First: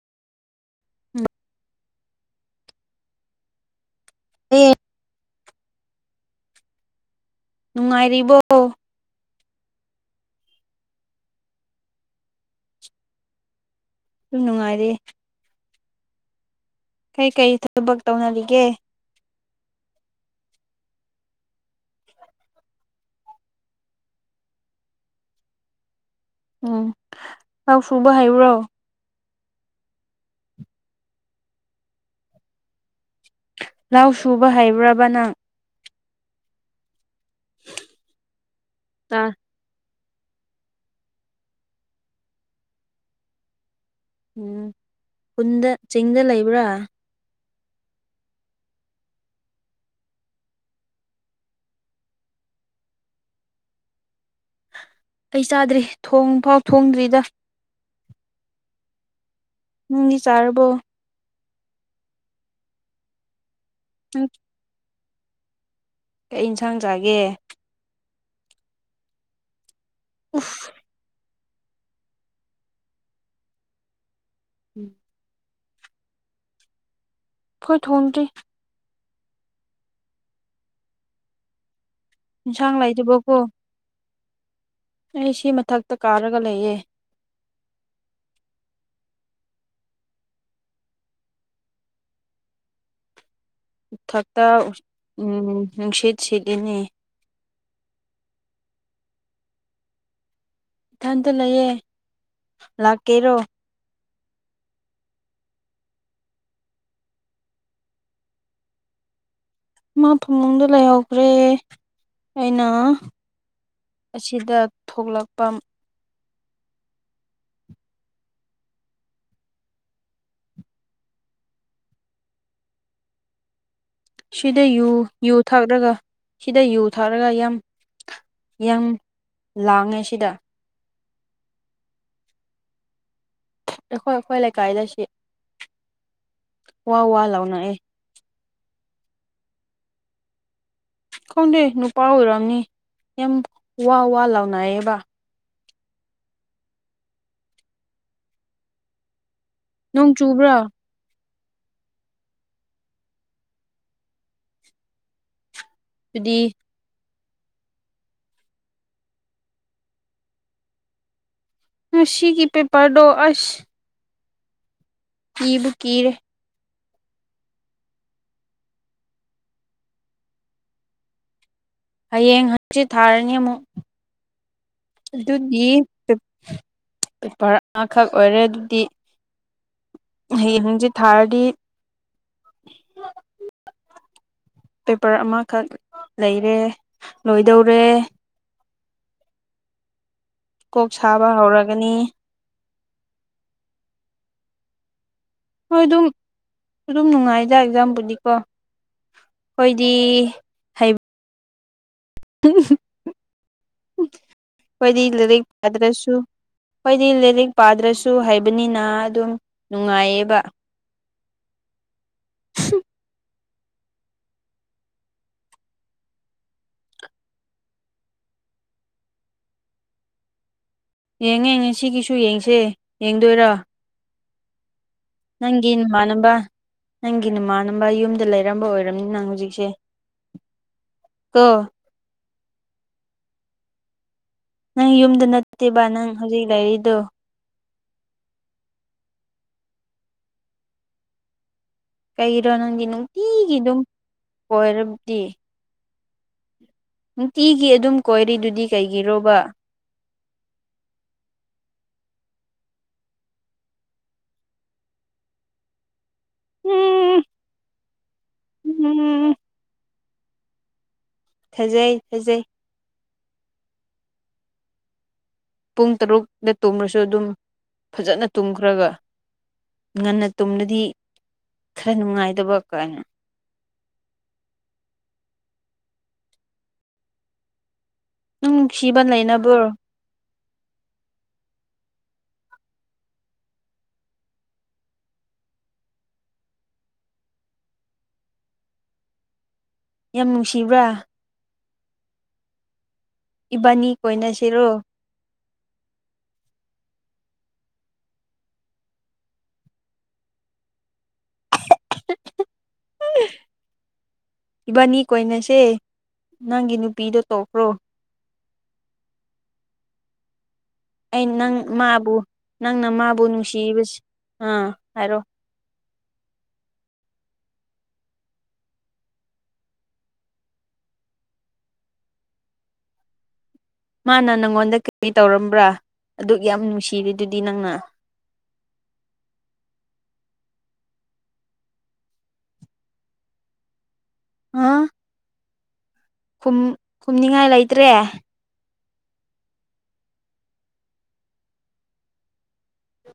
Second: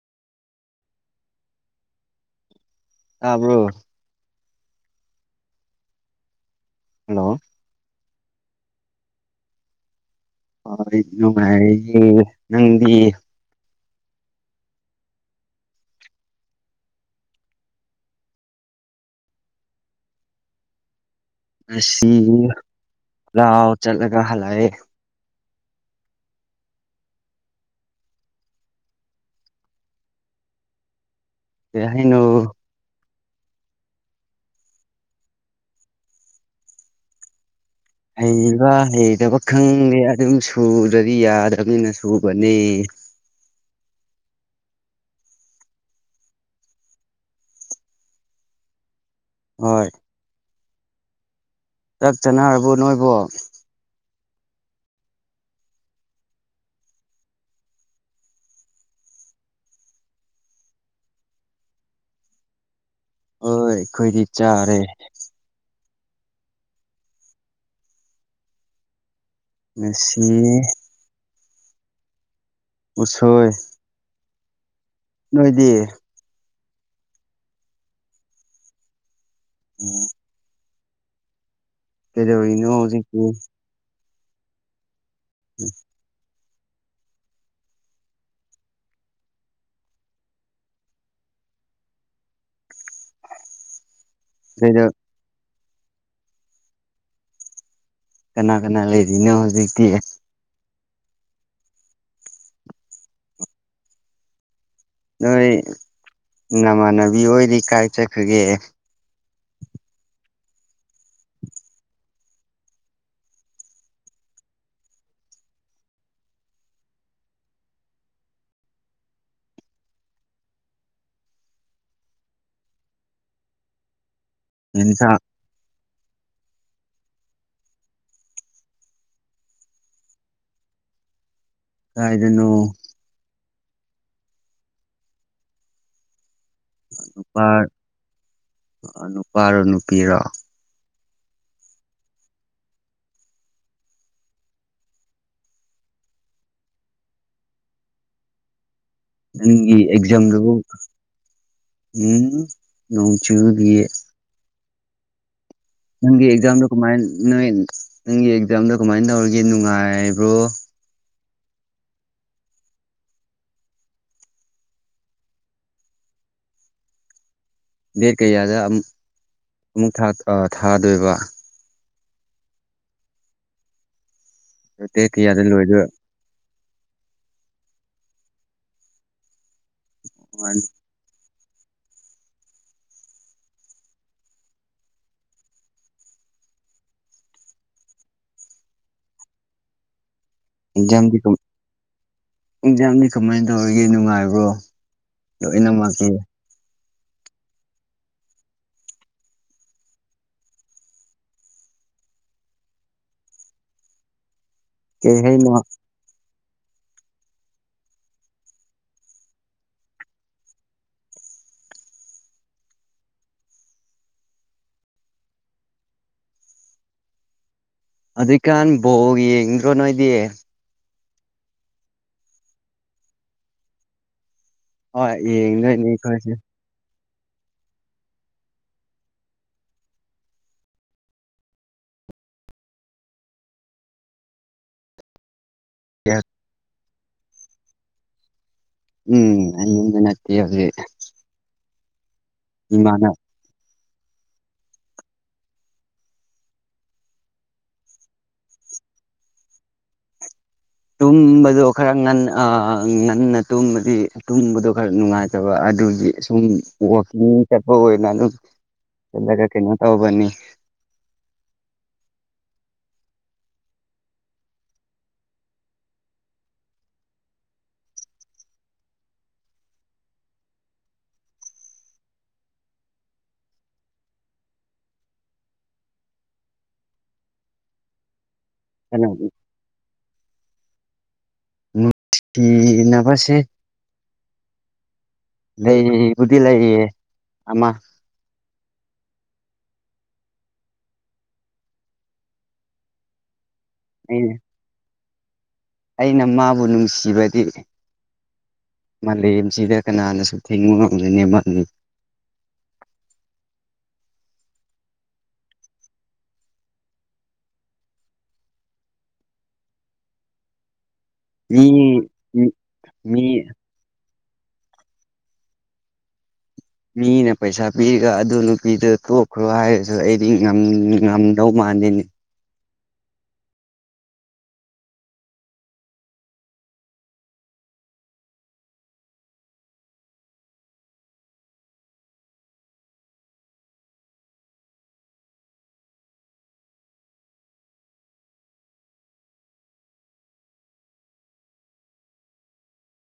ꯎꯝ ꯑꯥꯕ꯭ꯔꯣ ꯑ ꯍꯜꯂꯣ ꯅꯨꯡꯉꯥꯏꯔꯤꯕꯣ ꯍꯣꯏ ꯅꯨꯡꯉꯥꯏ ꯅꯪꯗꯤ ꯁꯨꯝ ꯅꯨꯡꯉꯥꯏꯔꯦ ꯀꯩꯀꯔꯤ ꯊꯕꯛ ꯇꯧꯅꯔꯤꯒꯦ ꯑꯁꯤꯁꯤ ꯂꯑꯣ ꯆꯠꯂꯒ ꯍꯜꯂꯑ ꯎꯝ ꯂꯥꯎ ꯁꯨꯡꯕ ꯍꯥꯏꯕ꯭ꯔꯣ ꯍꯥꯏꯩꯅ ꯂꯥꯎ ꯁꯨꯕ ꯍꯩꯕ꯭ꯔꯕꯅꯪ ꯍꯩꯕ ꯑꯥ ꯍꯩꯇꯕ ꯈꯪꯗꯦ ꯑꯗꯨꯝ ꯁꯨꯗ꯭ꯔꯗꯤ ꯌꯥꯗ꯭ꯔꯕꯅꯤꯅ ꯁꯨꯕꯅꯤ ꯎꯝ ꯄꯨꯟꯗ ꯆꯤꯡꯗ ꯂꯩꯕ꯭ꯔꯥ ꯍꯣꯏ ꯆꯥꯛ ꯆꯅꯕꯨ ꯅꯣꯏꯕꯨ ꯑꯩ ꯆꯥꯗ꯭ꯔꯤ ꯊꯣꯡ ꯐꯥꯎ ꯊꯣꯡꯗ꯭ꯔꯤꯗ ꯎꯪꯒꯤ ꯆꯥꯔꯔꯕꯣ ꯍꯣꯏ ꯑꯩꯈꯣꯏꯗꯤ ꯅꯪ ꯆꯥꯔꯦ ꯀꯩ ꯌꯦꯟꯁꯥꯡ ꯆꯥꯒꯦ ꯉꯁꯤ ꯎꯐ ꯎꯆꯁꯣꯏ ꯎꯝ ꯅꯣꯏꯗꯤ ꯑꯩꯣꯏ ꯊꯣꯡꯗ꯭ꯔꯤ ꯎꯝ ꯀꯗꯣ ꯏꯅ ꯏꯟꯁꯥꯡ ꯍꯧꯖꯤ ꯂꯩꯇꯕꯀꯣ ꯑꯩ ꯁꯤ ꯃꯊꯛꯇ ꯀꯥꯔꯒ ꯂꯩꯌꯦ ꯊꯛꯇ ꯎ ꯀꯩꯗ ꯅꯨꯡꯁꯤꯠ ꯁꯤꯠꯂꯤꯅꯦ ꯀꯅꯥ ꯀꯅꯥ ꯂꯩꯔꯤꯅꯣ ꯍꯧꯖꯤꯛꯇꯤ ꯏꯊꯟꯇ ꯂꯩꯌꯦꯦ ꯂꯥꯛꯀꯦꯔꯣ ꯅꯣꯏ ꯅꯃꯥꯟꯅꯕꯤ ꯑꯣꯏꯗꯤ ꯀꯥꯏ ꯆꯠꯈꯒꯦ ꯃꯥ ꯐꯃꯨꯡꯗ ꯂꯩꯍꯧꯈ꯭ꯔꯦ ꯑꯩꯅ ꯑꯁꯤꯗ ꯊꯣꯛꯂꯛꯄ ꯁꯤꯗ ꯌꯨ ꯌꯦꯟꯁꯥꯡ ꯌꯨ ꯊꯛꯂꯒ ꯁꯤꯗ ꯌꯨ ꯊꯛꯂꯒ ꯌꯥꯝ ꯌꯥꯝ ꯂꯥꯡꯉꯦ ꯁꯤꯗ ꯗꯅꯣ ꯑꯩꯈꯣꯏ ꯑꯩꯈꯣꯏ ꯂꯩꯀꯥꯏꯗ ꯁꯤ ꯋꯥ ꯋꯥ ꯅꯨꯄꯥ ꯂꯥꯎꯅꯩꯑꯦ ꯅꯨꯄꯥꯔꯣ ꯅꯨꯄꯤꯔꯣ ꯈꯪꯗꯦ ꯅꯨꯄꯥ ꯑꯣꯏꯔꯝꯑꯅꯤ ꯌꯥꯝ ꯋꯥ ꯋꯥ ꯂꯥꯎꯅꯌꯦꯕ ꯅꯪꯒꯤ ꯅꯣꯡ ꯑꯦꯛꯖꯥꯝꯗꯨꯕꯨ ꯆꯨꯕ꯭ꯔꯥ ꯎꯝ ꯅꯣꯡ ꯆꯨꯕꯒꯤ ꯅꯪꯒꯤ ꯑꯗꯨꯗꯤ ꯑꯦꯛꯖꯥꯝꯗꯣ ꯀꯃꯥꯏ ꯅꯣꯏ ꯅꯪꯒꯤ ꯑꯦꯛꯖꯥꯝꯗꯣ ꯀꯃꯥꯏꯅ ꯇꯧꯔꯒꯦ ꯅꯨꯡꯉꯥꯏꯕ꯭ꯔꯣ ꯈꯨꯅꯨꯡꯁꯤꯤꯒꯤ ꯄꯦꯄꯔꯗꯣ ꯑꯁ ꯀ ꯕꯀꯔ ꯗꯦꯠ ꯀꯌꯥꯗ ꯑꯃꯨꯛ ꯑꯃꯨꯛ ꯊꯥꯗꯣꯏꯕ ꯍꯌꯦꯡ ꯍꯪꯆꯤꯠ ꯊꯥꯔꯅꯤ ꯑꯃꯨꯛ ꯗꯦꯠ ꯀꯌꯥꯗ ꯑꯗꯨꯗꯤ ꯂꯣꯏꯗꯣꯏ ꯄꯦꯞ ꯄꯦꯄꯔ ꯑꯃꯈꯛ ꯑꯣꯏꯔꯦ ꯑꯗꯨꯗꯤ ꯍꯌꯦꯡ ꯍꯪꯆꯤꯠ ꯊꯥꯔꯗꯤ ꯄꯦꯄꯔ ꯑꯃꯈꯛ ꯂꯩꯔꯦ ꯂꯣꯏꯗꯧꯔꯦ ꯀꯣꯛ ꯑꯦꯛꯖꯥꯝꯗꯤ ꯁꯥꯕ ꯍꯧꯔꯒꯅꯤ ꯑꯦꯛꯖꯥꯝꯗꯤ ꯀꯃꯥꯏꯅ ꯇꯧꯔꯤꯒꯦ ꯅꯨꯡꯉꯥꯏꯕ꯭ꯔꯣ ꯍꯣꯏ ꯑꯗꯨꯝ ꯂꯣꯏꯅꯃꯛꯀꯤ ꯑꯗꯨꯝ ꯅꯨꯡꯉꯥꯏꯗ ꯑꯦꯛꯖꯥꯝꯕꯨꯗꯤꯀꯣ ꯈꫭꯏꯗꯤ ꯀꯣꯏꯗꯤ ꯀꯩ ꯂꯥꯏꯔꯤꯛ ꯍꯥꯏꯅꯣ ꯄꯥꯗ꯭ꯔꯁꯨ ꯍꯣꯏꯗꯤ ꯂꯥꯏꯔꯤꯛ ꯄꯥꯗ꯭ꯔꯁꯨ ꯍꯥꯏꯕꯅꯤꯅ ꯑꯗꯨꯝ ꯅꯨꯡꯉꯥꯏꯌꯦꯕ ꯍꯝ ꯑꯗꯨ꯫ꯏꯀꯥꯟ ꯕꯣꯜ ꯌꯦꯡꯗ꯭ꯔꯣ ꯅꯣꯏꯗꯤ ꯌꯦꯡ꯫ꯉꯦ ꯉꯁꯤꯒꯤꯁꯨ ꯌꯦꯡꯁꯦ ꯌꯦꯡꯗꯣꯏꯔꯥ ꯍꯣꯏ ꯅꯪꯒꯤ ꯌꯦꯡꯗꯣꯏꯅꯤ ꯑꯩꯈꯣꯏꯁꯦ ꯅꯃꯥꯅꯕ ꯅꯪꯒꯤ ꯅꯃꯥꯟꯅꯕ ꯌꯨꯝꯗ ꯂꯩꯔꯝꯕ ꯑꯣꯏꯔꯝꯅꯤ ꯅꯪ ꯍꯧꯖꯤꯛꯁꯦ ꯇꯣ ꯅꯪ ꯌꯨ꯫ꯝꯗ ꯅꯠꯇꯦꯕ ꯅꯪ ꯍꯧꯖꯤꯛ ꯂꯩꯥꯔꯤꯗꯣ ꯎꯝ ꯑꯩꯌꯨꯝꯗ ꯅꯠꯇꯦ ꯍꯨꯖꯤꯛ ꯀꯩꯒꯤꯔꯣ ꯅꯪꯗꯤ ꯅꯨꯡꯇꯤꯒꯤꯗꯨꯝ ꯀꫭꯏꯔꯕꯗꯤ ꯅꯨꯡ꯫ꯇꯤꯒꯤ ꯑꯗꯨꯝ ꯀꯣꯏꯔꯤꯗꯨꯗꯤ ꯀꯩꯒꯤꯔꯣꯕ ꯇꯨꯝꯕꯗꯣ ꯈꯔ ꯉꯟ ꯑ ꯉꯟꯅ ꯇꯨꯝꯕꯗꯤ ꯇꯨꯝꯕꯗꯣ ꯈꯔ ꯅꯨꯡꯉꯥꯏꯇꯕ ꯑꯗꯨꯒꯤ ꯁꯨꯝ ꯎꯝ ꯋꯥꯀꯤꯡ ꯆꯠꯄ ꯑꯣꯏꯅ ꯑꯗꯨꯝ ꯎꯝ ꯆꯠꯂꯒ ꯀꯩꯅꯣ ꯇꯧꯕꯅꯤ ꯊꯥꯖꯩ ꯊꯥꯖꯩ ꯄꯨꯡ ꯇꯔꯨꯛꯅ ꯇꯨꯝꯔꯁꯨ ꯑꯗꯨꯝ ꯐꯖꯅ ꯇꯨꯝꯈ꯭ꯔꯒ ꯉꯟꯅ ꯇꯨꯝꯂꯗꯤ ꯈꯔ ꯅꯨꯡꯉꯥꯏꯇꯕ ꯀꯥꯏꯅ ꯅꯨꯡ ꯅꯨꯡꯁꯤꯕ ꯑꯗꯨ ꯂꯩꯅꯕ꯭ꯔꯣ ꯇꯤ ꯅꯕꯁꯦ ꯂꯩꯕꯨ꯫ꯗꯤ ꯂꯩꯌꯦ ꯑꯃ ꯌꯥꯝ ꯅꯨꯡꯁꯤꯕ꯭ꯔꯥ ꯏꯕꯥꯅꯤ ꯑꯩꯅ ꯀꯣꯏꯅꯁꯤꯔꯣ ꯑꯩꯅ ꯃꯥꯕꯨ ꯅꯨꯡꯁꯤꯕꯗꯤ ꯃꯥꯂꯦ꯫ꯝꯁꯤꯗ ꯀꯅꯥꯅꯁꯨ ꯊꯤꯡꯕ ꯉꯝꯒꯅꯤ ꯃꯥꯂꯤ ꯏꯕꯥꯅꯤ ꯀꯣꯏꯅꯁꯦ ꯅꯪꯒꯤ ꯅꯨꯄꯤꯗꯣ ꯇꯣꯛꯈ꯭ꯔꯣ ꯑꯩ ꯅꯪ ꯃꯤ ꯃꯥꯕꯨ ꯅꯪꯅ ꯃꯥꯕꯨ ꯃꯤ ꯅꯨꯡꯁꯤꯔꯤꯕꯁꯦ ꯑꯥ ꯍꯥꯏꯔꯣ ꯃꯤꯅ ꯄꯩꯁꯥ ꯄꯤꯔꯒ ꯑꯗꯨ ꯅꯨꯄꯤꯗꯨ ꯇꯣꯛꯈ꯭ꯔꯣ ꯍꯥꯏꯔꯁꯨ ꯑꯩꯗꯤ ꯉꯝ ꯉꯝꯗꯧ ꯃꯥꯟꯗꯦꯅꯦ ꯃꯥꯅ ꯅꯪꯉꯣꯟꯗ ꯀꯔꯤ ꯇꯧꯔꯝꯕ꯭ꯔꯥ ꯑꯗꯨꯛ ꯌꯥꯝ ꯅꯨꯡꯁꯤꯔꯤ ꯗꯨꯗꯤ ꯅꯪꯅ ꯑꯥ ꯨꯈꯨꯝ ꯈꯨꯝꯅꯤꯡꯉꯥꯏ ꯂꯩꯇ꯭ꯔꯦ